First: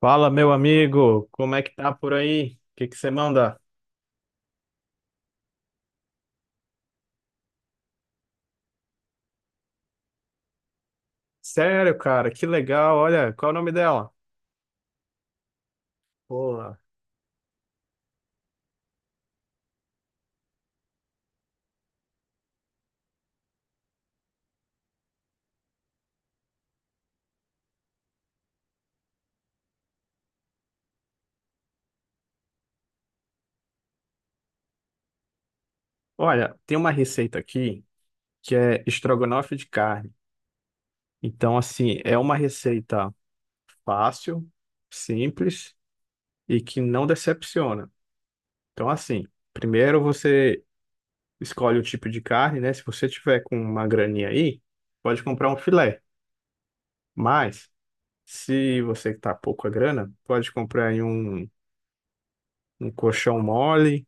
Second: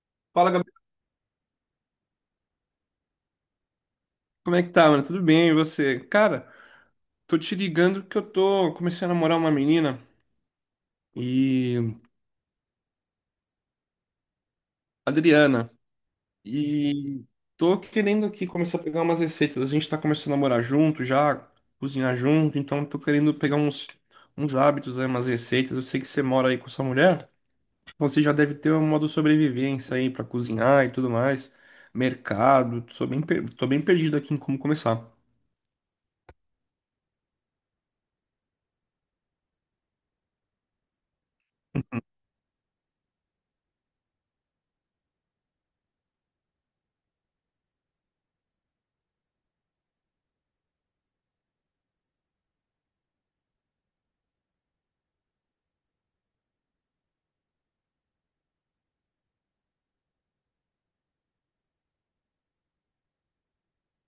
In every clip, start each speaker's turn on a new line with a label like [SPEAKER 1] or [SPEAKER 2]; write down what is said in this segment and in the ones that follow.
[SPEAKER 1] Fala,
[SPEAKER 2] Fala,
[SPEAKER 1] meu
[SPEAKER 2] Gabriel,
[SPEAKER 1] amigo, como é que tá por aí? O que que você manda?
[SPEAKER 2] como é que tá, mano? Tudo bem, e você? Cara, tô te ligando que eu tô comecei a namorar uma menina e
[SPEAKER 1] Sério, cara, que legal. Olha, qual é o nome dela?
[SPEAKER 2] Adriana.
[SPEAKER 1] Boa.
[SPEAKER 2] E tô querendo aqui começar a pegar umas receitas. A gente tá começando a morar junto já, cozinhar junto, então tô querendo pegar uns hábitos, aí, umas receitas. Eu sei que você mora aí com sua mulher, então você já deve ter um modo de sobrevivência aí pra cozinhar e tudo mais. Mercado, tô bem perdido aqui em como começar.
[SPEAKER 1] Olha, tem uma receita aqui que é estrogonofe de carne. Então, assim, é uma receita fácil, simples e que não decepciona. Então, assim, primeiro você escolhe o tipo de carne, né? Se você tiver com uma graninha aí, pode comprar um filé. Mas, se você tá pouco a grana, pode comprar aí um colchão mole,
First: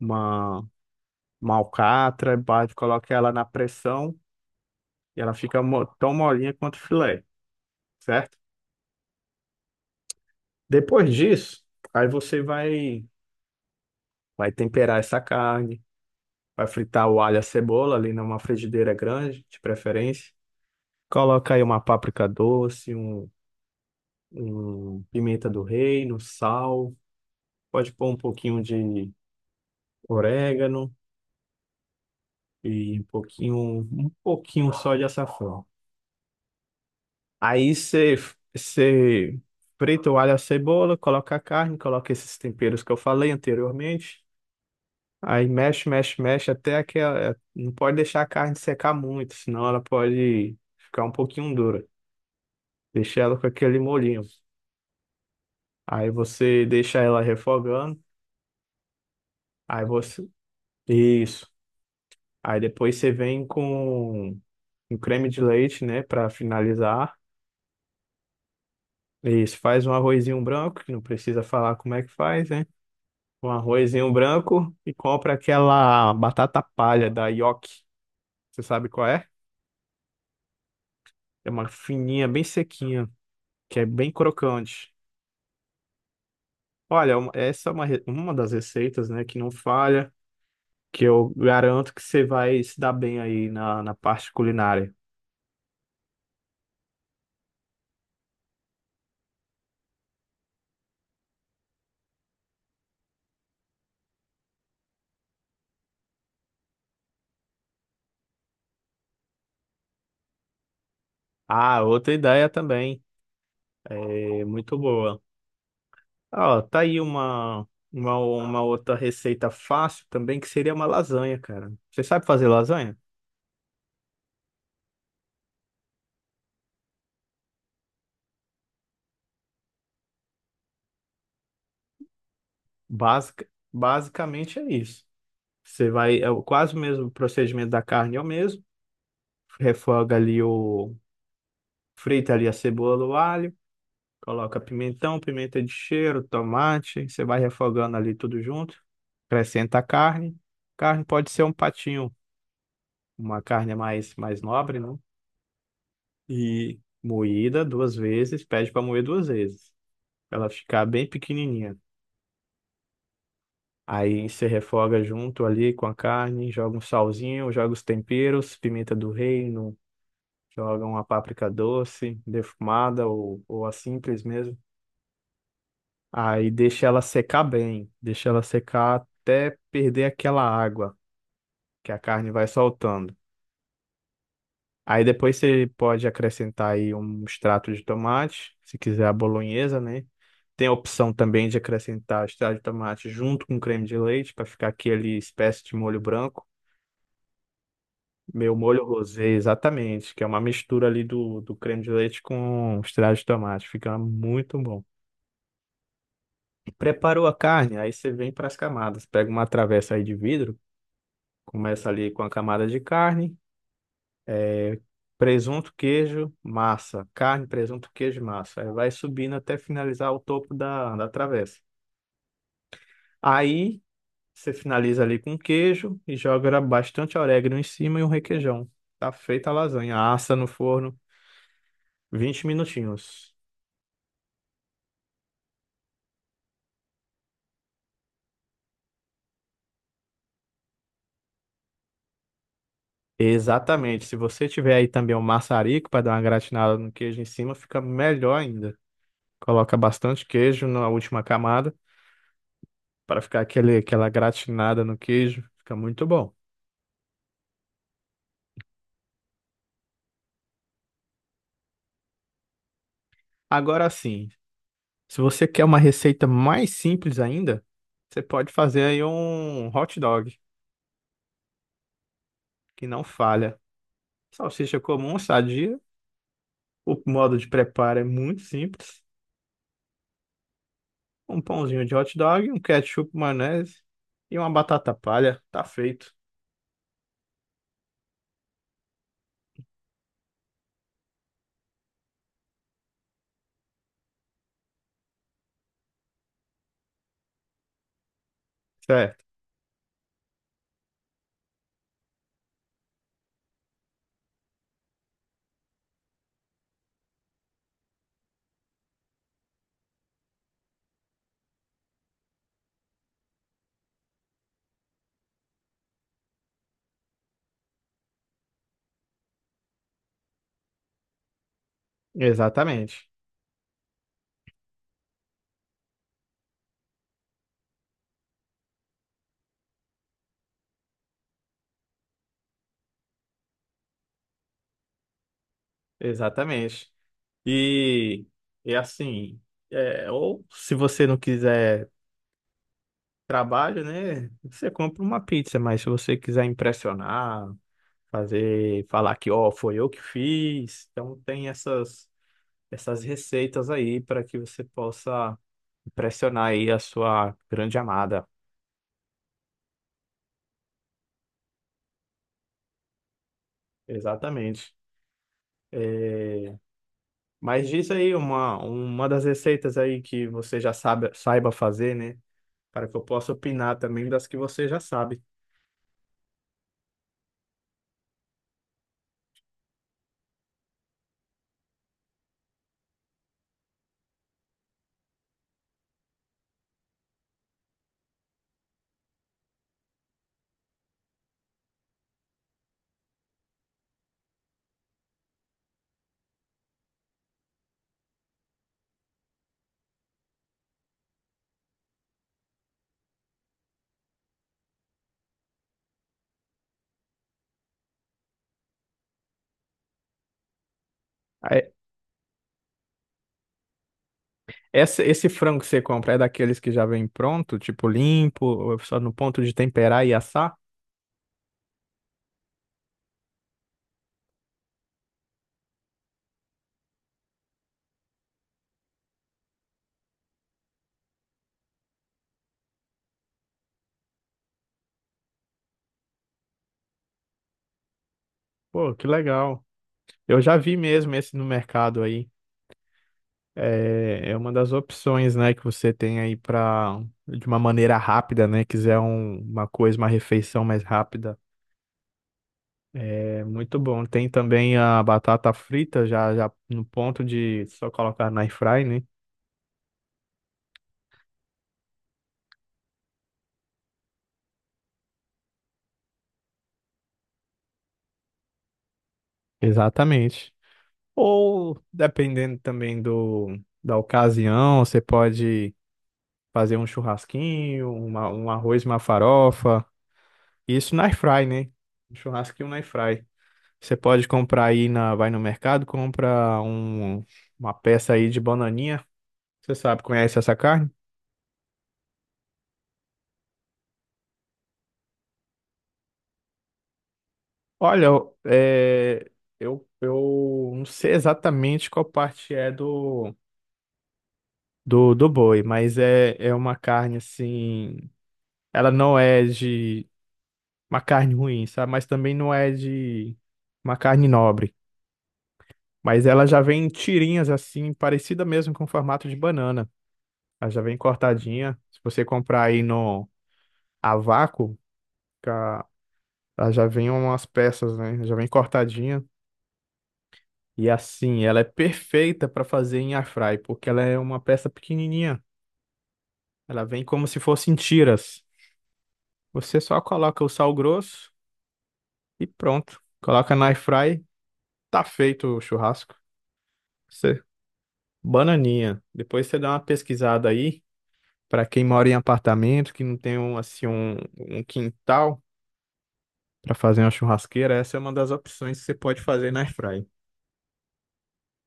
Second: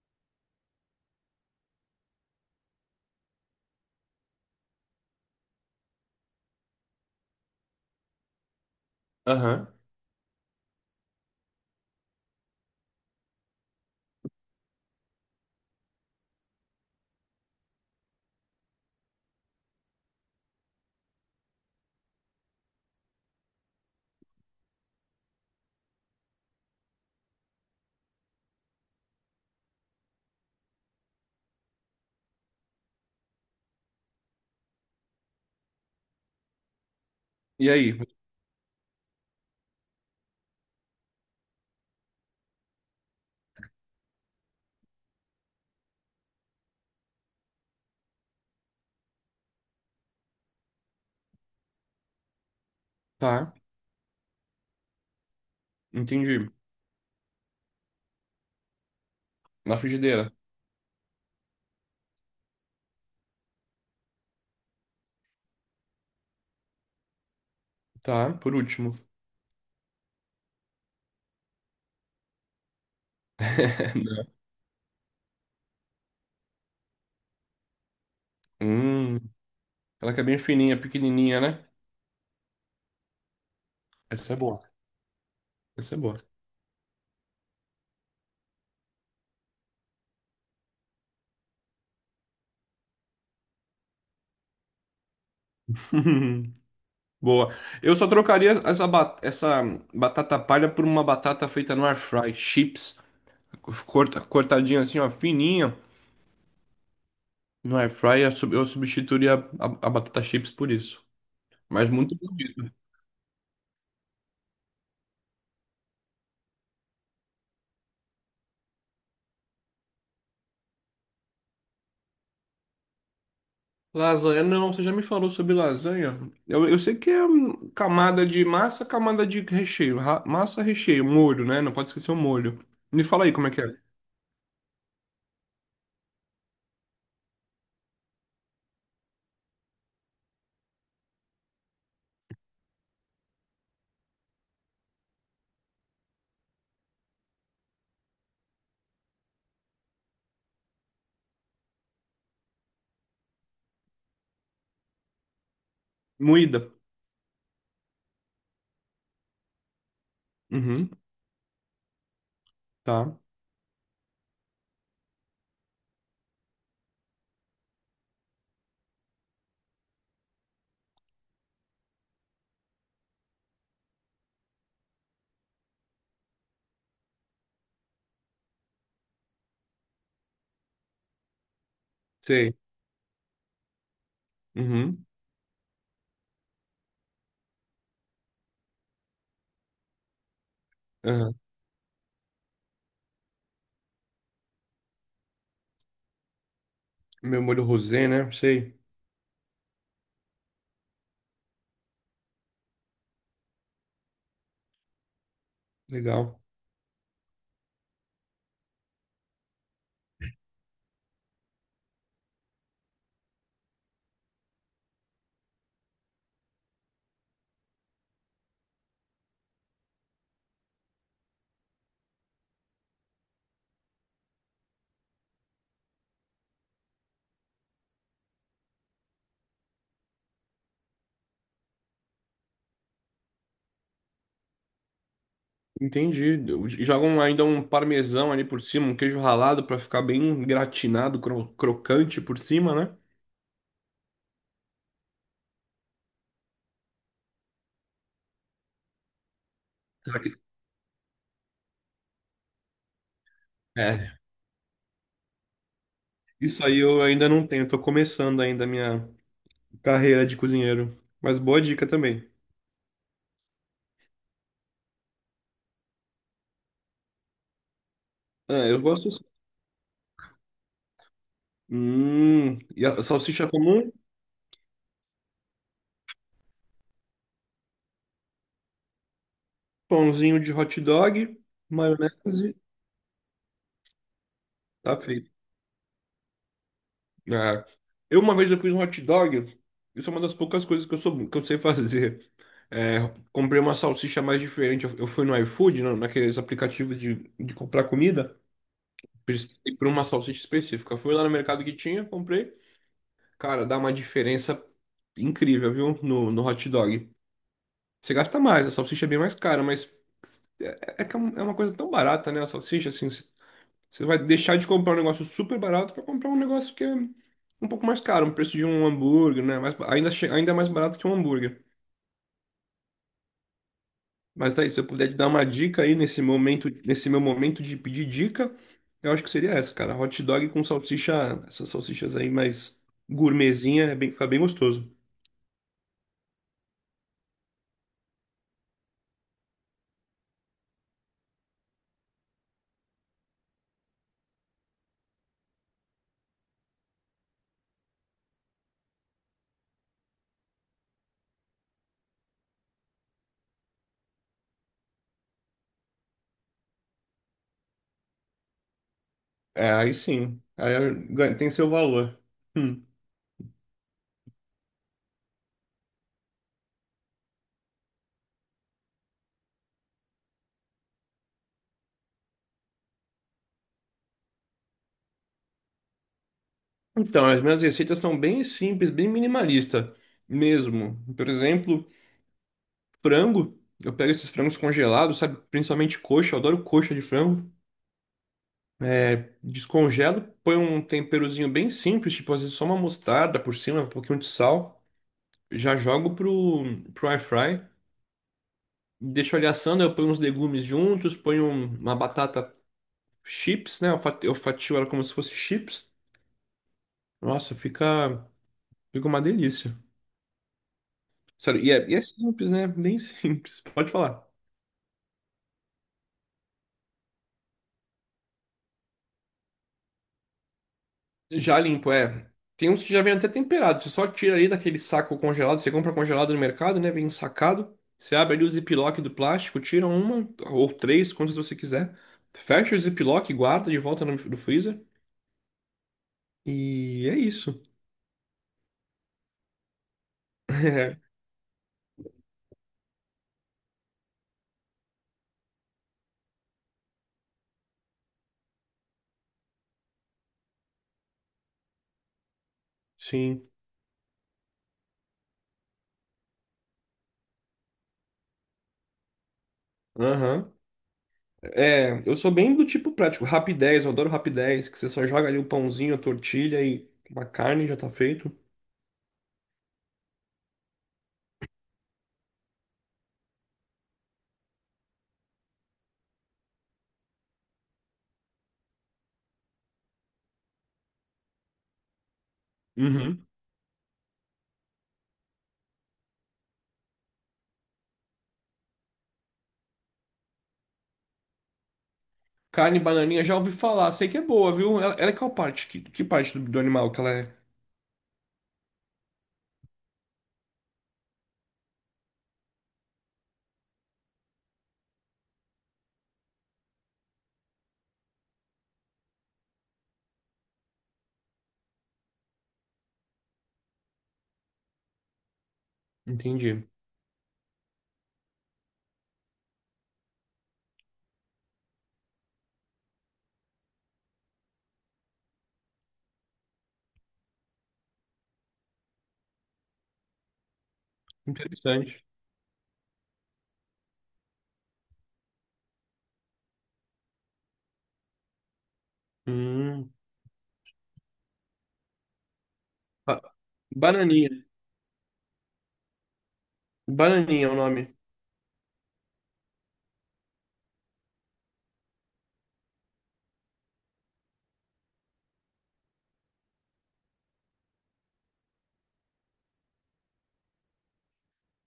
[SPEAKER 1] uma, uma alcatra, bate, coloca ela na pressão e ela fica tão molinha quanto filé, certo?
[SPEAKER 2] Aham.
[SPEAKER 1] Depois disso, aí você vai, vai temperar essa carne, vai fritar o alho e a cebola ali numa frigideira grande, de preferência. Coloca aí uma páprica doce, um pimenta do reino, sal, pode pôr um pouquinho de orégano e um pouquinho só de açafrão.
[SPEAKER 2] E
[SPEAKER 1] Aí
[SPEAKER 2] aí?
[SPEAKER 1] você você frita o alho e a cebola, coloca a carne, coloca esses temperos que eu falei anteriormente. Aí mexe, mexe, mexe não pode deixar a carne secar muito, senão ela pode ficar um pouquinho dura. Deixa ela com
[SPEAKER 2] Tá,
[SPEAKER 1] aquele molhinho. Aí
[SPEAKER 2] entendi.
[SPEAKER 1] você deixa ela refogando.
[SPEAKER 2] Na
[SPEAKER 1] Aí você
[SPEAKER 2] frigideira.
[SPEAKER 1] isso. Aí depois você vem com um creme de leite, né, para finalizar.
[SPEAKER 2] Tá, por último.
[SPEAKER 1] Isso, faz um arrozinho branco, que não precisa falar como é que faz, né? Com arrozinho
[SPEAKER 2] Não.
[SPEAKER 1] branco e compra aquela batata palha da Yoki. Você sabe qual
[SPEAKER 2] Hum,
[SPEAKER 1] é?
[SPEAKER 2] ela que é bem fininha, pequenininha,
[SPEAKER 1] É
[SPEAKER 2] né?
[SPEAKER 1] uma fininha, bem sequinha, que é bem
[SPEAKER 2] Essa é boa.
[SPEAKER 1] crocante.
[SPEAKER 2] Essa é boa.
[SPEAKER 1] Olha, uma- essa é uma, re- uma das receitas, né, que não falha, que eu garanto que você vai se dar bem aí na parte culinária.
[SPEAKER 2] Boa. Eu só trocaria essa batata palha por uma batata feita no air fry, chips, cortadinha assim, ó, fininha. No air fry eu substituiria a batata chips por isso.
[SPEAKER 1] Ah,
[SPEAKER 2] Mas
[SPEAKER 1] outra
[SPEAKER 2] muito
[SPEAKER 1] ideia
[SPEAKER 2] bom.
[SPEAKER 1] também, é muito boa. Ó, tá aí uma outra receita fácil também, que seria uma lasanha, cara. Você sabe fazer lasanha?
[SPEAKER 2] Lasanha, não, você já me falou sobre lasanha. Eu sei que é camada de massa, camada de recheio. Massa, recheio, molho, né? Não pode esquecer o molho. Me fala aí como é que é.
[SPEAKER 1] Basicamente é isso. Você vai, é o- quase o mesmo procedimento da carne, é o mesmo. Refoga ali o, frita ali a cebola, o alho, coloca pimentão, pimenta de cheiro, tomate. Você vai refogando ali tudo junto. Acrescenta a carne. Carne pode ser um patinho, uma carne mais nobre, né?
[SPEAKER 2] Moída.
[SPEAKER 1] E moída 2 vezes, pede para moer 2 vezes, pra ela ficar
[SPEAKER 2] Uhum,
[SPEAKER 1] bem pequenininha.
[SPEAKER 2] tá.
[SPEAKER 1] Aí você refoga junto ali com a carne, joga um salzinho, joga os temperos, pimenta do reino. Jogam a páprica doce, defumada ou a simples mesmo. Aí deixa ela secar bem, deixa ela secar até perder aquela água que a carne vai
[SPEAKER 2] Sei.
[SPEAKER 1] soltando. Aí
[SPEAKER 2] Uhum.
[SPEAKER 1] depois você pode acrescentar aí um extrato de tomate, se quiser a bolonhesa, né? Tem a opção
[SPEAKER 2] Aham.
[SPEAKER 1] também de acrescentar extrato de tomate junto com creme de leite para ficar aquele espécie de molho branco.
[SPEAKER 2] Meu molho rosé, né?
[SPEAKER 1] Meu
[SPEAKER 2] Sei.
[SPEAKER 1] molho rosé, exatamente, que é uma mistura ali do creme de leite com extrato de tomate. Fica muito bom.
[SPEAKER 2] Legal.
[SPEAKER 1] Preparou a carne, aí você vem para as camadas. Pega uma travessa aí de vidro, começa ali com a camada de carne, é, presunto, queijo, massa. Carne, presunto, queijo, e massa. Aí vai subindo até finalizar o topo da travessa. Aí você finaliza ali com queijo e joga bastante orégano em cima e um requeijão. Tá feita a lasanha. Assa no forno 20 minutinhos.
[SPEAKER 2] Entendi. Eu, jogam ainda um parmesão ali por cima, um queijo ralado pra ficar bem gratinado, crocante por cima, né?
[SPEAKER 1] Exatamente. Se você tiver aí também um maçarico para dar uma gratinada no queijo em cima, fica melhor ainda. Coloca
[SPEAKER 2] Será
[SPEAKER 1] bastante
[SPEAKER 2] que,
[SPEAKER 1] queijo na última camada para ficar aquela
[SPEAKER 2] é.
[SPEAKER 1] gratinada no queijo. Fica muito bom.
[SPEAKER 2] Isso aí eu ainda não tenho, tô começando ainda a minha carreira de cozinheiro. Mas boa dica também.
[SPEAKER 1] Agora sim, se você quer uma receita mais simples ainda, você pode
[SPEAKER 2] Ah, eu
[SPEAKER 1] fazer aí
[SPEAKER 2] gosto assim.
[SPEAKER 1] um hot dog,
[SPEAKER 2] E
[SPEAKER 1] que
[SPEAKER 2] a
[SPEAKER 1] não
[SPEAKER 2] salsicha
[SPEAKER 1] falha.
[SPEAKER 2] comum,
[SPEAKER 1] Salsicha comum, sadia. O modo de preparo é muito simples.
[SPEAKER 2] pãozinho de hot dog,
[SPEAKER 1] Um pãozinho de hot dog,
[SPEAKER 2] maionese,
[SPEAKER 1] um ketchup, maionese e uma batata
[SPEAKER 2] tá feito.
[SPEAKER 1] palha. Tá feito.
[SPEAKER 2] Ah, eu uma vez eu fiz um hot dog. Isso é uma das poucas coisas que eu sei fazer. É, comprei uma salsicha mais diferente. Eu fui no iFood, naqueles aplicativos de comprar comida.
[SPEAKER 1] Certo.
[SPEAKER 2] Pesquisei por uma salsicha específica. Fui lá no mercado que tinha, comprei. Cara, dá uma diferença incrível, viu? No hot dog. Você gasta mais, a salsicha é bem mais cara, mas é que é uma coisa tão barata, né? A salsicha, assim, você vai deixar de comprar um negócio super barato para comprar um negócio que é um pouco mais caro, um preço de um hambúrguer, né? Mais, ainda, ainda mais barato que um hambúrguer.
[SPEAKER 1] Exatamente.
[SPEAKER 2] Mas daí, se eu puder te dar uma dica aí nesse momento, nesse meu momento de pedir dica, eu acho que seria essa, cara. Hot dog com salsicha, essas salsichas aí mais gourmetzinha, é bem, fica bem gostoso.
[SPEAKER 1] Exatamente. E, e assim, ou se você não quiser trabalho, né? Você compra uma pizza, mas se você quiser impressionar, fazer, falar que, ó, foi eu que fiz, então tem essas receitas aí para que você possa impressionar aí a sua grande amada.
[SPEAKER 2] É, aí sim, tem seu valor. Hum.
[SPEAKER 1] Exatamente. É, mas diz aí uma das receitas aí que você saiba fazer, né? Para que eu possa opinar também das que você já sabe.
[SPEAKER 2] Então, as minhas receitas são bem simples, bem minimalista mesmo. Por exemplo, frango. Eu pego esses frangos congelados, sabe? Principalmente coxa, eu adoro coxa de frango. É, descongelo, ponho um temperozinho bem simples, tipo às vezes só uma mostarda por cima, um pouquinho de sal. Já jogo pro air fry. Deixo ele assando, eu ponho uns legumes juntos, uma batata chips, né? Eu fatio ela como se fosse chips. Nossa, fica uma delícia. Sério, e é simples, né? Bem simples. Pode falar.
[SPEAKER 1] Essa, esse frango que você compra é daqueles que já vem pronto, tipo limpo, só no ponto de temperar e assar?
[SPEAKER 2] Já limpo, é. Tem uns que já vem até temperado. Você só tira ali daquele saco congelado. Você compra congelado no mercado, né? Vem sacado. Você abre ali o ziplock do plástico, tira uma ou três, quantas você quiser. Fecha o ziplock, guarda de volta no freezer. E é isso.
[SPEAKER 1] Pô, que legal. Eu já vi
[SPEAKER 2] É,
[SPEAKER 1] mesmo esse no mercado aí. É, é uma das opções, né, que você tem aí para de uma maneira rápida, né, quiser uma coisa, uma refeição mais rápida.
[SPEAKER 2] sim.
[SPEAKER 1] É muito bom. Tem também a batata frita, já no ponto de só colocar na airfry, né?
[SPEAKER 2] Aham. É, eu sou bem do tipo prático. Rapidez, eu adoro rapidez, que você só joga ali o pãozinho, a tortilha e uma carne já tá feito.
[SPEAKER 1] Exatamente. Ou, dependendo também da ocasião, você pode fazer um churrasquinho, um arroz, uma farofa. Isso na airfry, né? Um churrasquinho na
[SPEAKER 2] Uhum.
[SPEAKER 1] airfry. Você pode comprar aí, vai no mercado, uma peça aí de bananinha. Você sabe, conhece essa carne?
[SPEAKER 2] Carne bananinha, já ouvi falar, sei que é boa, viu? Ela é qual parte? Que parte do animal que ela é?
[SPEAKER 1] Olha, eu não sei exatamente qual parte é do boi, mas é uma carne assim. Ela não é de uma carne ruim, sabe? Mas também não é de uma carne nobre. Mas ela já
[SPEAKER 2] Entendi.
[SPEAKER 1] vem em tirinhas assim, parecida mesmo com o formato de banana. Ela já vem cortadinha. Se você comprar aí no a vácuo, ca- ela já vem umas peças, né? Já vem cortadinha. E assim, ela é
[SPEAKER 2] Interessante.
[SPEAKER 1] perfeita para fazer em airfry, porque ela é uma peça pequenininha. Ela vem como se fosse em tiras. Você
[SPEAKER 2] Hum.
[SPEAKER 1] só coloca o sal grosso e pronto.
[SPEAKER 2] Ba-
[SPEAKER 1] Coloca na airfry,
[SPEAKER 2] Bananinha.
[SPEAKER 1] tá feito o churrasco. Você,
[SPEAKER 2] Bananinha é o nome.
[SPEAKER 1] bananinha. Depois você dá uma pesquisada aí para quem mora em apartamento, que não tem um quintal para fazer uma churrasqueira, essa é uma das opções que você pode fazer na airfry.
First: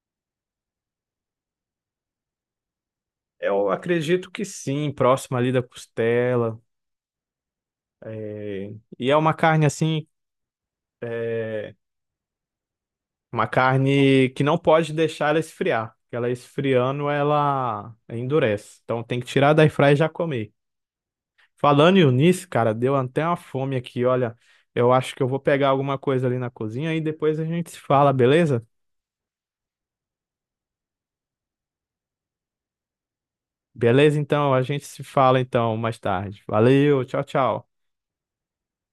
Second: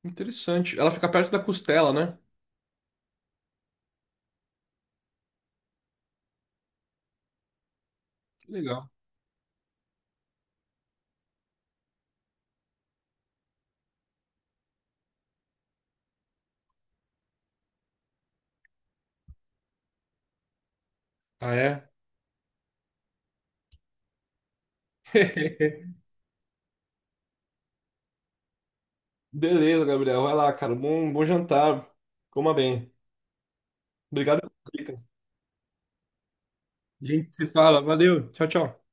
[SPEAKER 2] Interessante. Ela fica perto da costela, né?
[SPEAKER 1] Eu acredito que sim, próximo ali da costela.
[SPEAKER 2] Que
[SPEAKER 1] É,
[SPEAKER 2] legal.
[SPEAKER 1] e é uma carne assim. É uma carne que não pode deixar ela esfriar, porque ela esfriando, ela endurece. Então tem que tirar da airfryer e já comer.
[SPEAKER 2] Ah, é?
[SPEAKER 1] Falando nisso, cara, deu até uma fome aqui. Olha, eu acho que eu vou pegar alguma coisa ali na cozinha e depois a gente se fala, beleza?
[SPEAKER 2] Beleza, Gabriel. Vai lá, cara. Bom, bom jantar. Coma bem.
[SPEAKER 1] Beleza,
[SPEAKER 2] Obrigado
[SPEAKER 1] então,
[SPEAKER 2] pelas
[SPEAKER 1] a gente se
[SPEAKER 2] dicas.
[SPEAKER 1] fala então mais tarde. Valeu,
[SPEAKER 2] A
[SPEAKER 1] tchau,
[SPEAKER 2] gente se
[SPEAKER 1] tchau.
[SPEAKER 2] fala. Valeu. Tchau, tchau.